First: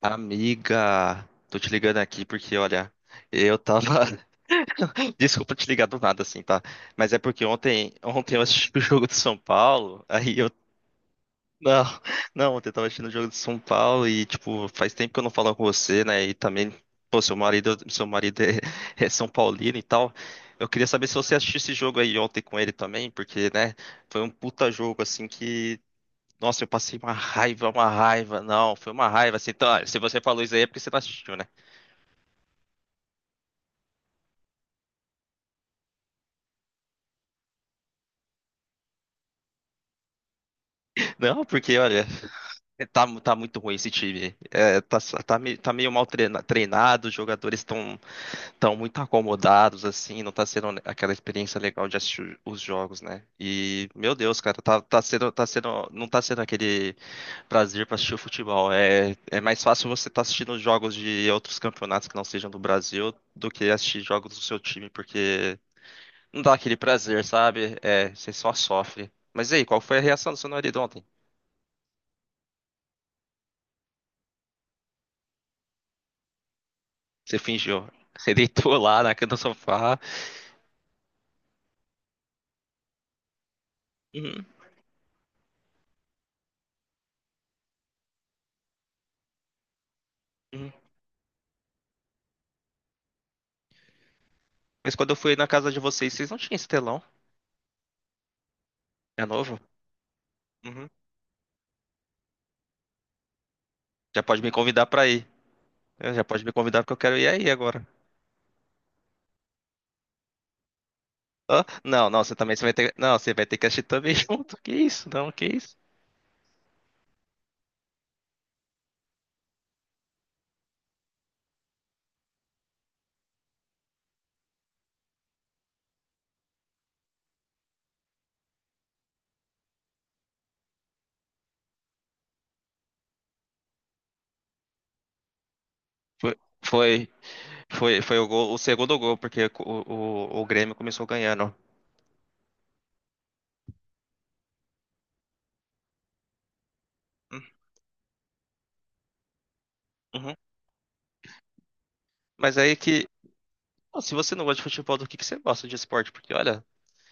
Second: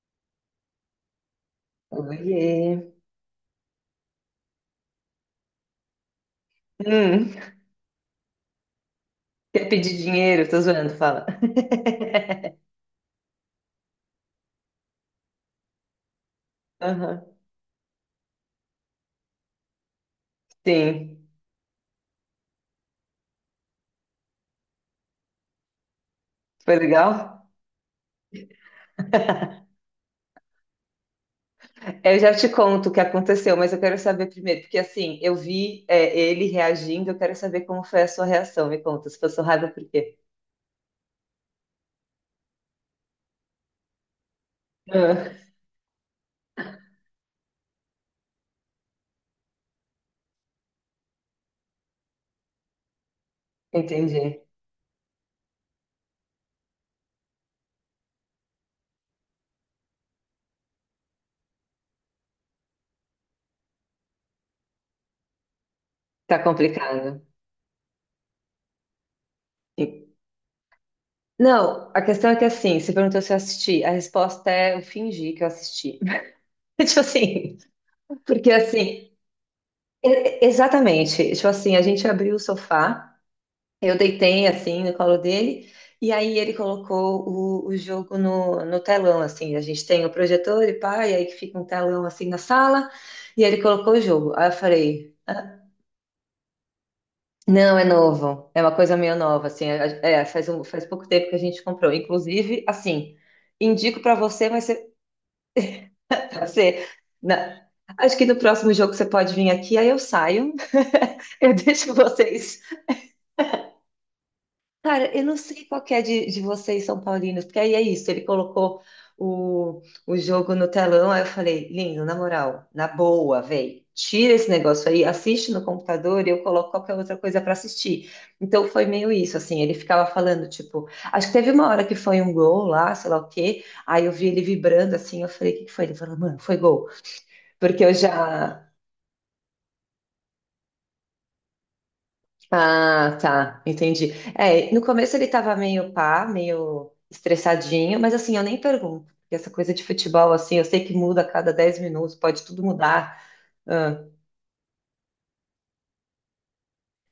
Amiga, tô te ligando aqui porque, Oiê. olha, eu tava. Desculpa te ligar do nada assim, tá? Mas é Hum, porque ontem eu assisti o jogo do São quer pedir Paulo, aí dinheiro? eu. Tô zoando, fala. Não, não, ontem eu tava assistindo o jogo do São Paulo e, tipo, faz tempo que eu não falo com você, né? E também, pô, Aham. seu marido é São Paulino e tal. Eu queria saber se Sim. você assistiu esse jogo aí ontem com ele também, porque, né, foi um puta jogo assim que. Nossa, eu Foi passei uma legal? raiva, uma raiva. Não, foi uma raiva. Assim, então, olha, se você falou isso aí é porque você não assistiu, né? Eu já te conto o que aconteceu, mas eu quero saber primeiro, porque assim, eu vi ele reagindo, eu quero saber como foi a sua reação. Me conta, se passou raiva, por quê? Não, porque olha, tá muito ruim esse time. É, tá, Ah, tá, me- tá meio mal treinado, os jogadores estão tão muito acomodados, assim, não tá sendo aquela experiência legal de assistir os jogos, né? E, meu Deus, entendi. cara, não tá sendo aquele prazer pra assistir o futebol. É, é mais fácil você tá assistindo os jogos de outros campeonatos que não sejam do Brasil do que assistir jogos do seu time, porque Tá não dá aquele complicado. prazer, sabe? É, você só sofre. Mas e aí, qual foi a E- reação do seu marido ontem? Não, a questão é que assim, você perguntou se eu assisti, a resposta é eu fingi que eu assisti. Tipo Você assim, fingiu. Você porque deitou lá assim, na cama do sofá. Exatamente, tipo assim, a gente abriu o sofá. Eu deitei Uhum, assim no colo dele, e aí ele colocou o jogo no telão, assim. A gente tem o projetor uhum. e pá, e aí que fica um telão assim na sala, e ele colocou o jogo. Aí eu Mas quando falei, eu fui na casa de vocês, vocês não tinham esse telão. não, é novo, é uma coisa meio É nova, novo? assim. Faz um, faz Uhum. pouco tempo que a gente comprou. Inclusive, assim, indico pra Já pode você, me mas convidar você, pra ir. É, já pode me convidar você porque eu quero ir aí na- agora. acho que no próximo jogo você pode vir aqui, aí eu saio, eu Hã? deixo Não, não, você também vocês. você vai ter. Não, você vai ter que assistir também junto. Que isso? Cara, eu Não, não que sei isso? qual que é de vocês, São Paulinos, porque aí é isso, ele colocou o jogo no telão, aí eu falei, lindo, na moral, na boa, véi, tira esse negócio aí, assiste no computador e eu coloco qualquer outra coisa pra assistir. Então foi meio isso, assim, ele ficava falando, tipo, acho que teve uma hora que foi um gol lá, sei lá o quê, aí eu vi ele vibrando, assim, eu falei, o que que foi? Ele falou, Foi, mano, foi gol, foi, porque eu foi o, gol- o já, segundo gol, porque o Grêmio começou ganhando. ah, tá, entendi. É, no começo ele tava meio pá, meio estressadinho, mas assim, eu nem pergunto, porque essa coisa de futebol, Uhum. assim, eu sei que muda a cada 10 minutos, pode Mas tudo é aí que. mudar. Ah, Se você não gosta de futebol, do que você gosta de esporte? Porque, olha,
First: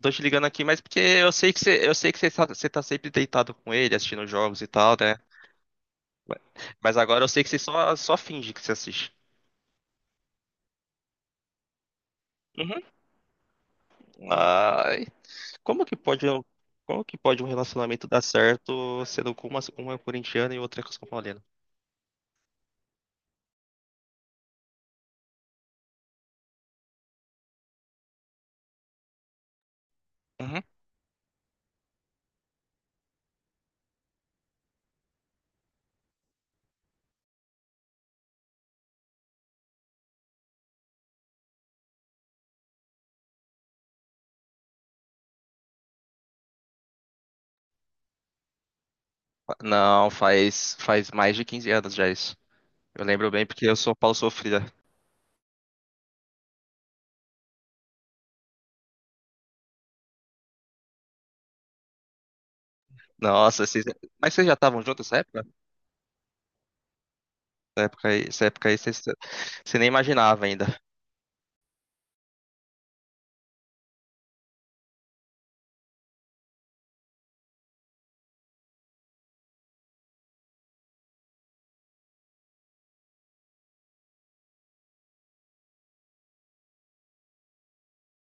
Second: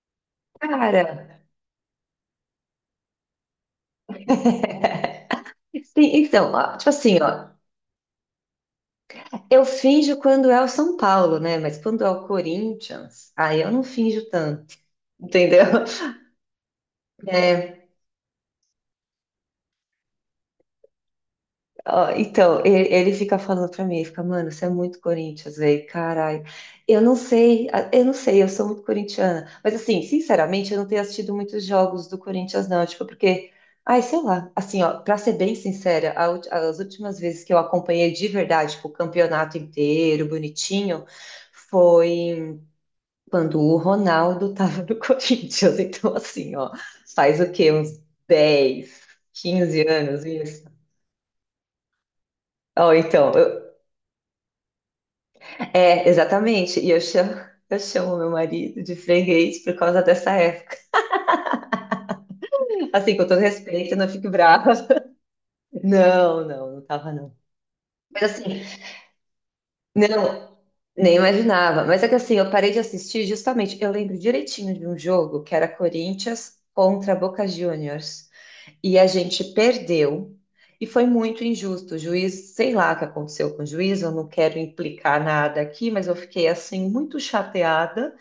tô te ligando aqui, mas porque eu cara, sei que você, eu sei que você tá, você tá sempre deitado com ele, assistindo jogos e tal, né? sim, então, ó, tipo Mas assim, agora eu sei ó, que você só finge que você assiste. eu finjo quando é o São Paulo, né? Mas quando é o Uhum. Corinthians, aí eu não finjo tanto, Ai, entendeu? como que pode, um- como que pode um relacionamento dar certo sendo com uma é corintiana e outra é São Paulina? Ó, então, ele fica falando pra mim, ele fica, mano, você é muito Corinthians, velho, caralho. Eu não sei, eu não sei, eu sou muito corintiana. Mas assim, Uhum. sinceramente, eu não tenho assistido muitos jogos do Corinthians, não. Tipo, porque, ai, sei lá, assim, ó, pra ser bem sincera, a as últimas vezes que eu acompanhei de verdade, tipo, o campeonato inteiro, bonitinho, foi quando o Ronaldo tava no Corinthians. Então, assim, ó, faz o quê? Uns dez, quinze Não, anos isso? faz mais de 15 anos já isso. Ó, Eu lembro então, bem porque eu sou Paulo Sofrida. é, exatamente. E eu chamo, eu chamo meu marido de freguês por causa dessa época. Assim, com todo Nossa, vocês, respeito, não fique mas vocês já brava. estavam juntos nessa época? Não, não, não tava não. Essa época Mas aí, essa assim, época aí vocês, você nem imaginava não, ainda. nem imaginava. Mas é que assim, eu parei de assistir justamente. Eu lembro direitinho de um jogo que era Corinthians contra Boca Juniors. E a gente perdeu. E foi muito injusto. O juiz, sei lá o que aconteceu com o juiz, eu não quero implicar nada aqui, mas eu fiquei assim muito chateada.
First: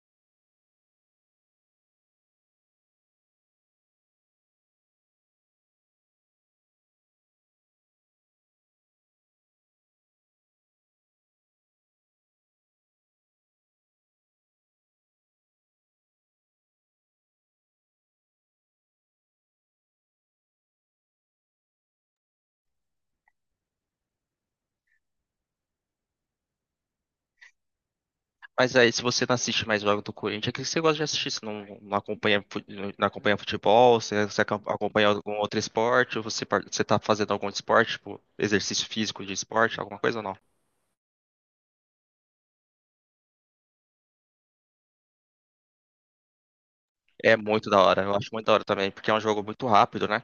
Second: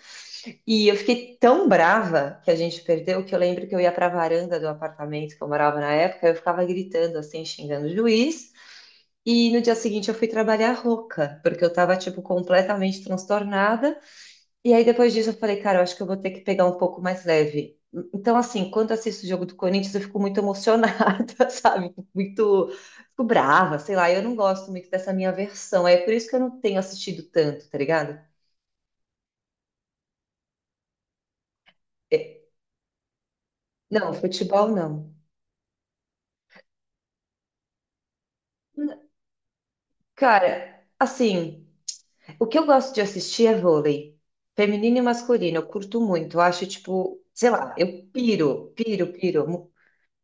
E eu fiquei tão brava que a gente perdeu que eu lembro que eu ia para a varanda do apartamento que eu morava na época, eu ficava gritando assim, xingando o juiz. E no dia seguinte eu fui trabalhar rouca, porque eu tava tipo completamente transtornada. E aí depois disso eu falei, cara, eu acho que eu vou ter que pegar um pouco mais leve. Então assim, quando eu assisto o jogo do Corinthians, eu fico muito emocionada, sabe? Muito, fico brava, sei lá. Eu não gosto muito dessa minha versão. É por isso que eu não tenho assistido tanto, tá ligado? Mas aí, se você não assiste mais jogo do Corinthians, é que você gosta de assistir? Você não É, acompanha, não acompanha futebol? não, Você, futebol acompanha não. algum outro esporte? Ou você, você tá fazendo algum esporte, tipo, exercício físico de esporte, alguma coisa ou não? Cara, assim, o que eu gosto de assistir é vôlei. Feminino e masculino, eu curto muito. Eu acho, tipo, É sei muito lá, da hora, eu eu acho muito da hora piro, também, porque piro, é um jogo piro. muito rápido, né?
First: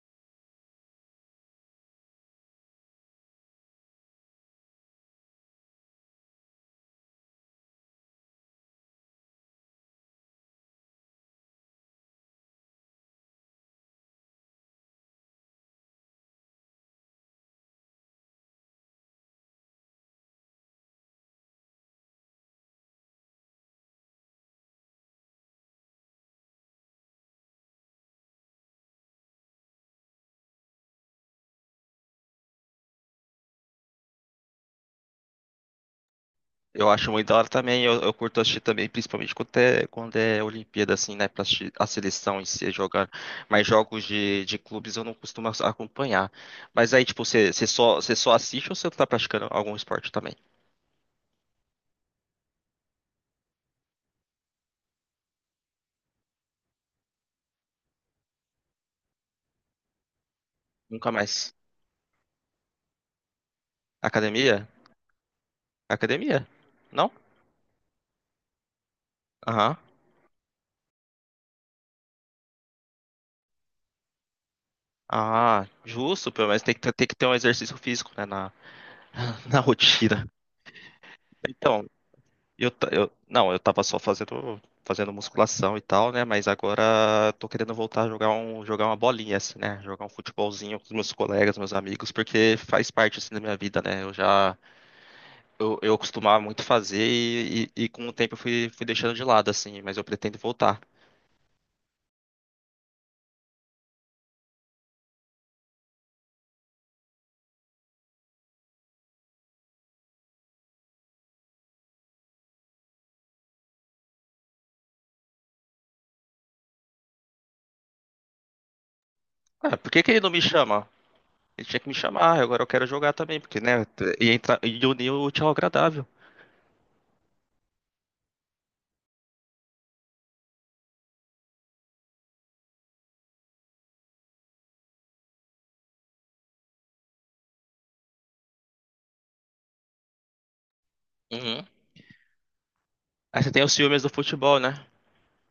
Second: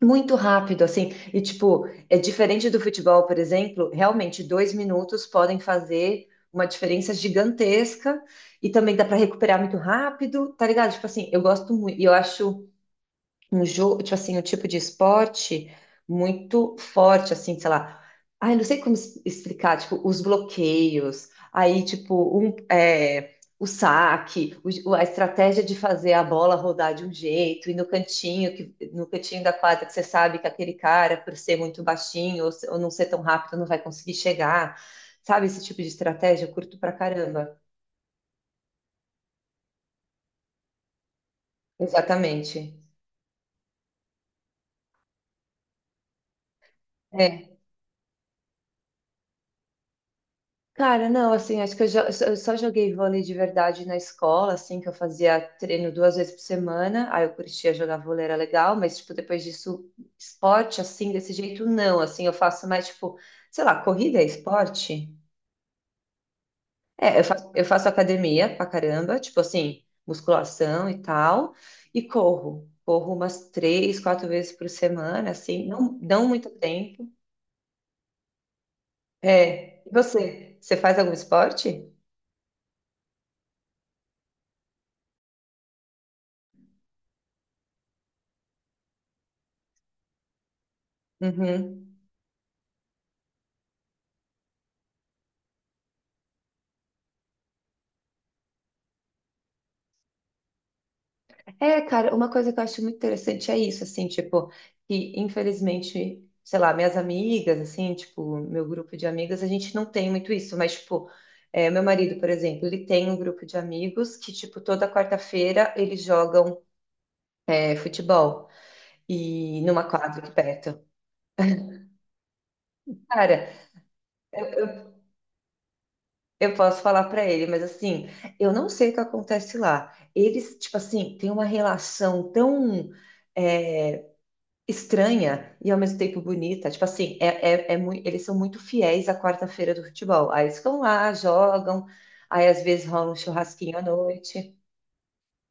Muito rápido, assim. E, tipo, é diferente do futebol, por exemplo, realmente 2 minutos podem fazer uma diferença gigantesca. E também dá para recuperar muito rápido, tá ligado? Tipo assim, eu gosto muito. E eu acho um jogo, tipo assim, um tipo de esporte muito forte, assim, sei lá. Ai, não sei como explicar, tipo, os bloqueios, aí, tipo, um, é, o saque, a estratégia de fazer a bola rodar de um jeito, e no cantinho, que, no cantinho da quadra que você sabe que aquele cara, por ser muito baixinho ou, ou não ser tão rápido, não vai conseguir chegar. Sabe esse tipo de estratégia? Eu curto Eu pra acho muito da hora caramba. também, eu curto assistir também, principalmente quando é Olimpíada, assim, né, pra assistir a seleção em Exatamente. si jogando. Mas jogos de clubes eu não costumo acompanhar. Mas aí, tipo, você, É. você só, você só assiste ou você tá praticando algum esporte também? Cara, não, assim, acho que eu eu só joguei vôlei de verdade na escola, assim, que eu fazia treino 2 vezes por semana, aí eu curtia jogar vôlei, era legal, mas, tipo, depois disso, esporte, assim, Nunca desse mais. jeito, não, assim, eu faço mais, tipo, sei lá, corrida é Academia? esporte? Academia? Não? É, eu faço academia pra caramba, tipo, Aham. assim, musculação e tal, e corro, corro umas 3, 4 vezes por semana, assim, Ah, não, não justo, pelo muito menos tem tempo. que ter um exercício físico, né, na, na É, e rotina. você, você faz algum Então, esporte? eu, ta- eu, não, eu tava só fazendo musculação e tal, né, mas agora tô querendo voltar a jogar uma bolinha, assim, né, jogar um futebolzinho com os meus colegas, meus Uhum. amigos, porque faz parte, assim, da minha vida, né, eu já, eu costumava muito fazer e com o tempo eu fui deixando de lado, assim, mas eu pretendo voltar. É, cara, uma coisa que eu acho muito interessante é isso, assim, tipo, que infelizmente, sei lá, minhas amigas, assim, tipo, meu grupo de amigas, a gente não tem muito isso, mas, tipo, é, meu marido, por exemplo, ele tem um grupo de amigos que, tipo, toda quarta-feira eles jogam, é, futebol e Ah, numa por que que ele quadra não aqui me perto. chama? Ele tinha que me chamar, "Ah, agora eu quero jogar também, Cara, porque, né, ia, entrar, ia unir o tchau agradável. eu posso falar pra ele, mas assim, eu não sei o que acontece lá. Eles, tipo assim, têm uma relação tão é, estranha e ao mesmo tempo bonita. Tipo assim, é muito, eles são muito fiéis à quarta-feira do futebol. Aí eles ficam lá, Uhum. jogam, aí às vezes rola um Aí você tem os churrasquinho à ciúmes do noite. futebol, né?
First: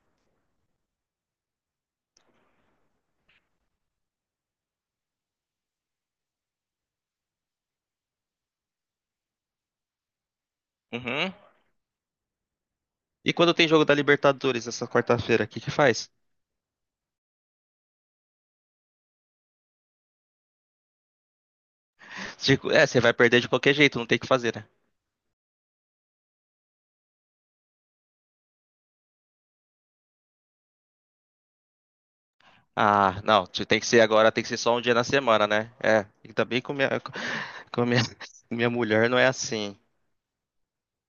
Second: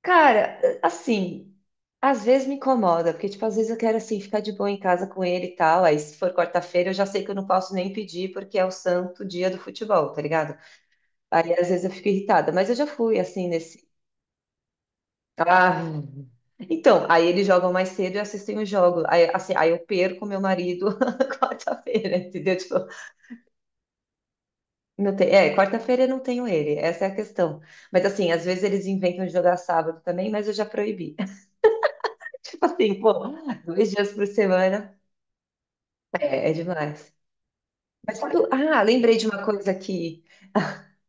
Cara, assim, às vezes me incomoda, porque tipo, às vezes eu quero assim ficar de boa em casa com ele e tal. Aí se for quarta-feira, eu já sei que eu não posso nem pedir porque é o santo dia do futebol, tá ligado? Uhum. Aí às vezes eu fico irritada, mas eu já fui E assim quando tem jogo nesse da Libertadores essa quarta-feira, o que que ah, faz? então, aí eles jogam mais cedo e assistem o jogo. Aí, assim, aí eu perco meu marido quarta-feira, entendeu? Tipo, Tipo, é, você vai perder de qualquer jeito, não tem o que fazer, né? não tem, é, quarta-feira eu não tenho ele, essa é a questão. Mas assim, às vezes eles inventam de jogar sábado também, mas eu já proibi. Tipo assim, pô, Ah, não, tem que dois ser dias por agora, tem que ser só um dia semana na semana, né? É, ainda é, é bem com minha, demais. com minha,, Mas sabe, minha ah, mulher lembrei não é de uma coisa assim. que,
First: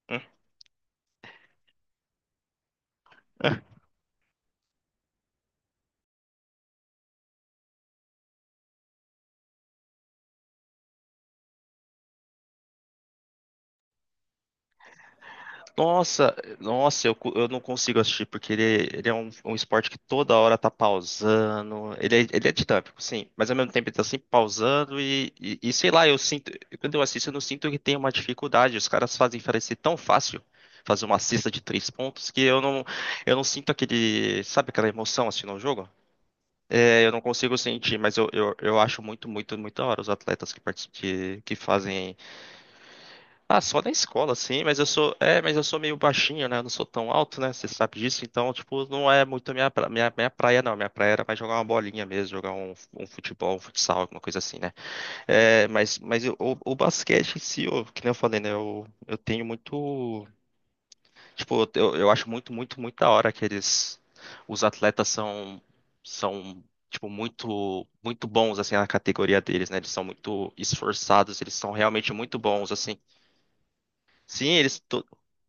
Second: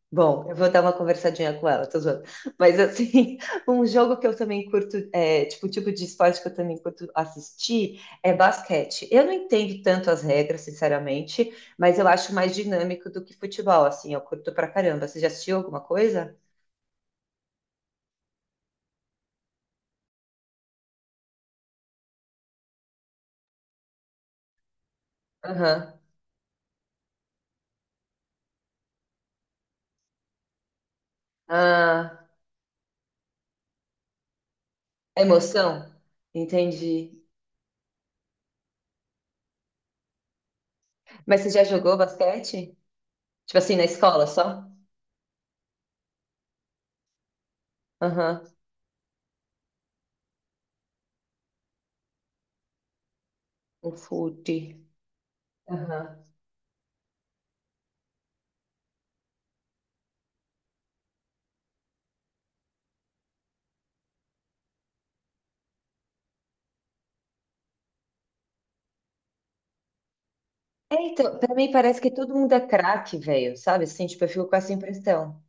Hum? bom, eu vou dar uma conversadinha com ela, tô zoando. Mas assim, um jogo que eu também curto, é, tipo, o tipo de esporte que eu também curto assistir é basquete. Eu não entendo tanto as regras, sinceramente, mas eu acho mais dinâmico do que futebol, assim, eu curto pra caramba. Você já assistiu alguma coisa? Nossa, nossa, eu, eu não consigo assistir, porque ele, um esporte que toda hora tá pausando. Ele é dinâmico, sim, mas ao mesmo tempo ele tá sempre pausando e sei Aham. lá, eu sinto, quando eu assisto, eu não sinto que tem uma dificuldade. Os caras fazem parecer tão fácil fazer uma cesta de três Ah, pontos que eu não sinto aquele, sabe aquela é emoção assim no emoção? jogo? É, eu Entendi. não consigo sentir, mas eu acho muito da hora os atletas que, Mas você que já jogou fazem basquete? Tipo ah, assim, só na na escola escola, só? sim, mas eu sou, é, mas eu sou meio baixinho, né? Eu não sou tão alto, né? Você sabe disso, Aham. então, tipo, não é muito minha, minha praia, não. Minha praia era mais jogar uma bolinha mesmo, jogar um, um futebol, um Um futsal, alguma coisa assim, né? fute. É, Aham. mas o, o basquete em si, eu, que nem eu falei, né? Eu tenho muito, tipo, eu acho muito da hora que eles, os atletas são tipo, muito bons, assim, na categoria deles, né? Eles são muito É, então, esforçados, eles pra mim são parece realmente que todo muito mundo é bons, assim. craque, velho, sabe? Assim, tipo, eu fico Sim, com essa eles. impressão.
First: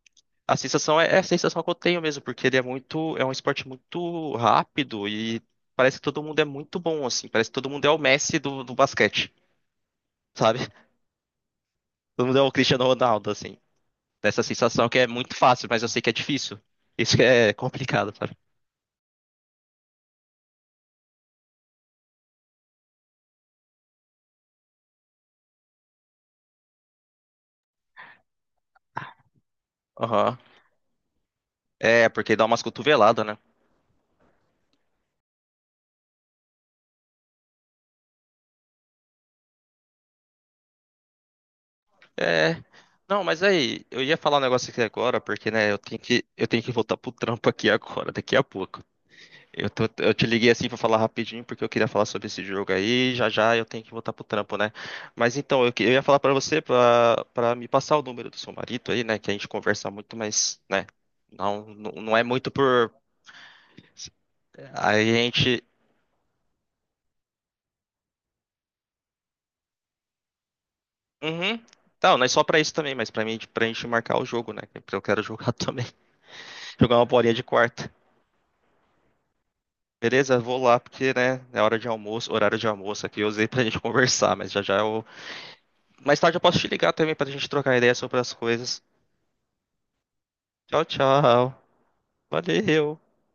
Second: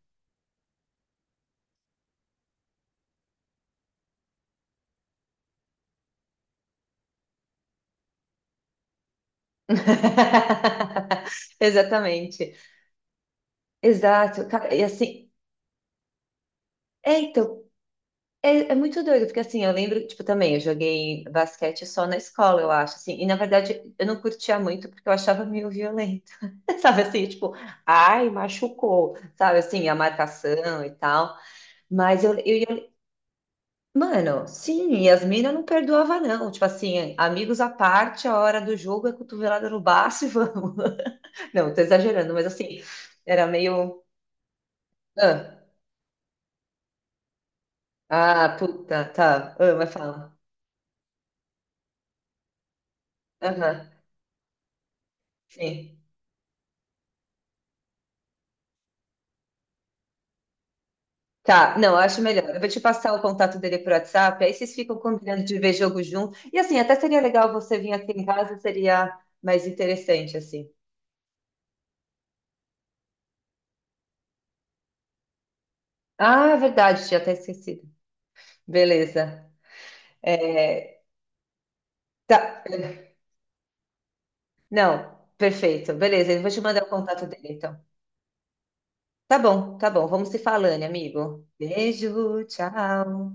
A sensação é, é a sensação que eu tenho mesmo, porque ele é muito, é um esporte muito rápido e parece que todo mundo é muito bom, assim. Parece que todo mundo é o Messi do basquete, sabe? Todo mundo é o Exatamente. Cristiano Ronaldo, assim. Essa Exato. Cara, e sensação que é assim, muito fácil, mas eu sei que é difícil. Isso é, que é então, complicado, sabe? é, é muito doido, porque assim, eu lembro, tipo, também, eu joguei basquete só na escola, eu acho, assim, e na verdade eu não curtia muito porque eu achava meio violento, sabe? Assim, tipo, ai, machucou, sabe? Assim, a Aham. marcação e tal. É, Mas porque dá umas cotoveladas, né? mano, sim, e as minas não perdoava, não. Tipo assim, amigos à parte, a hora do jogo é cotovelada no baço e vamos. Não, tô exagerando, mas É. assim, Não, mas era aí, eu meio. ia falar um negócio aqui agora, porque, Ah, né, eu tenho que voltar pro trampo aqui agora, daqui a ah, pouco. puta, tá. Eu Ah, tô, mas eu te fala. liguei assim pra falar rapidinho porque eu queria falar sobre esse jogo aí. Já já eu Aham, tenho que voltar pro trampo, né? Mas então, eu, eu sim. ia falar pra você pra para me passar o número do seu marido aí, né? Que a gente conversa muito, mas, né? Não, Tá, não, não, não acho é melhor. muito Eu vou te por. passar o contato dele por WhatsApp, aí vocês ficam Aí a combinando de gente. ver jogo junto. E assim, até seria legal você vir aqui em casa, seria mais interessante, assim. Uhum. Não, não é só pra isso também, mas pra mim, pra gente marcar o jogo, né? Porque eu quero jogar também. Ah, é Jogar uma verdade, tinha até bolinha de esquecido. quarta. Beleza. Beleza? Vou lá É, porque, né? É hora de almoço, horário tá. de almoço aqui. Eu usei pra gente conversar, mas já já Não, eu. perfeito. Mais Beleza, tarde eu eu vou posso te te mandar o ligar também contato pra gente dele, trocar então. ideia sobre as coisas. Tá bom, tá bom. Vamos se falando, Tchau, amigo. tchau. Beijo, Valeu. tchau.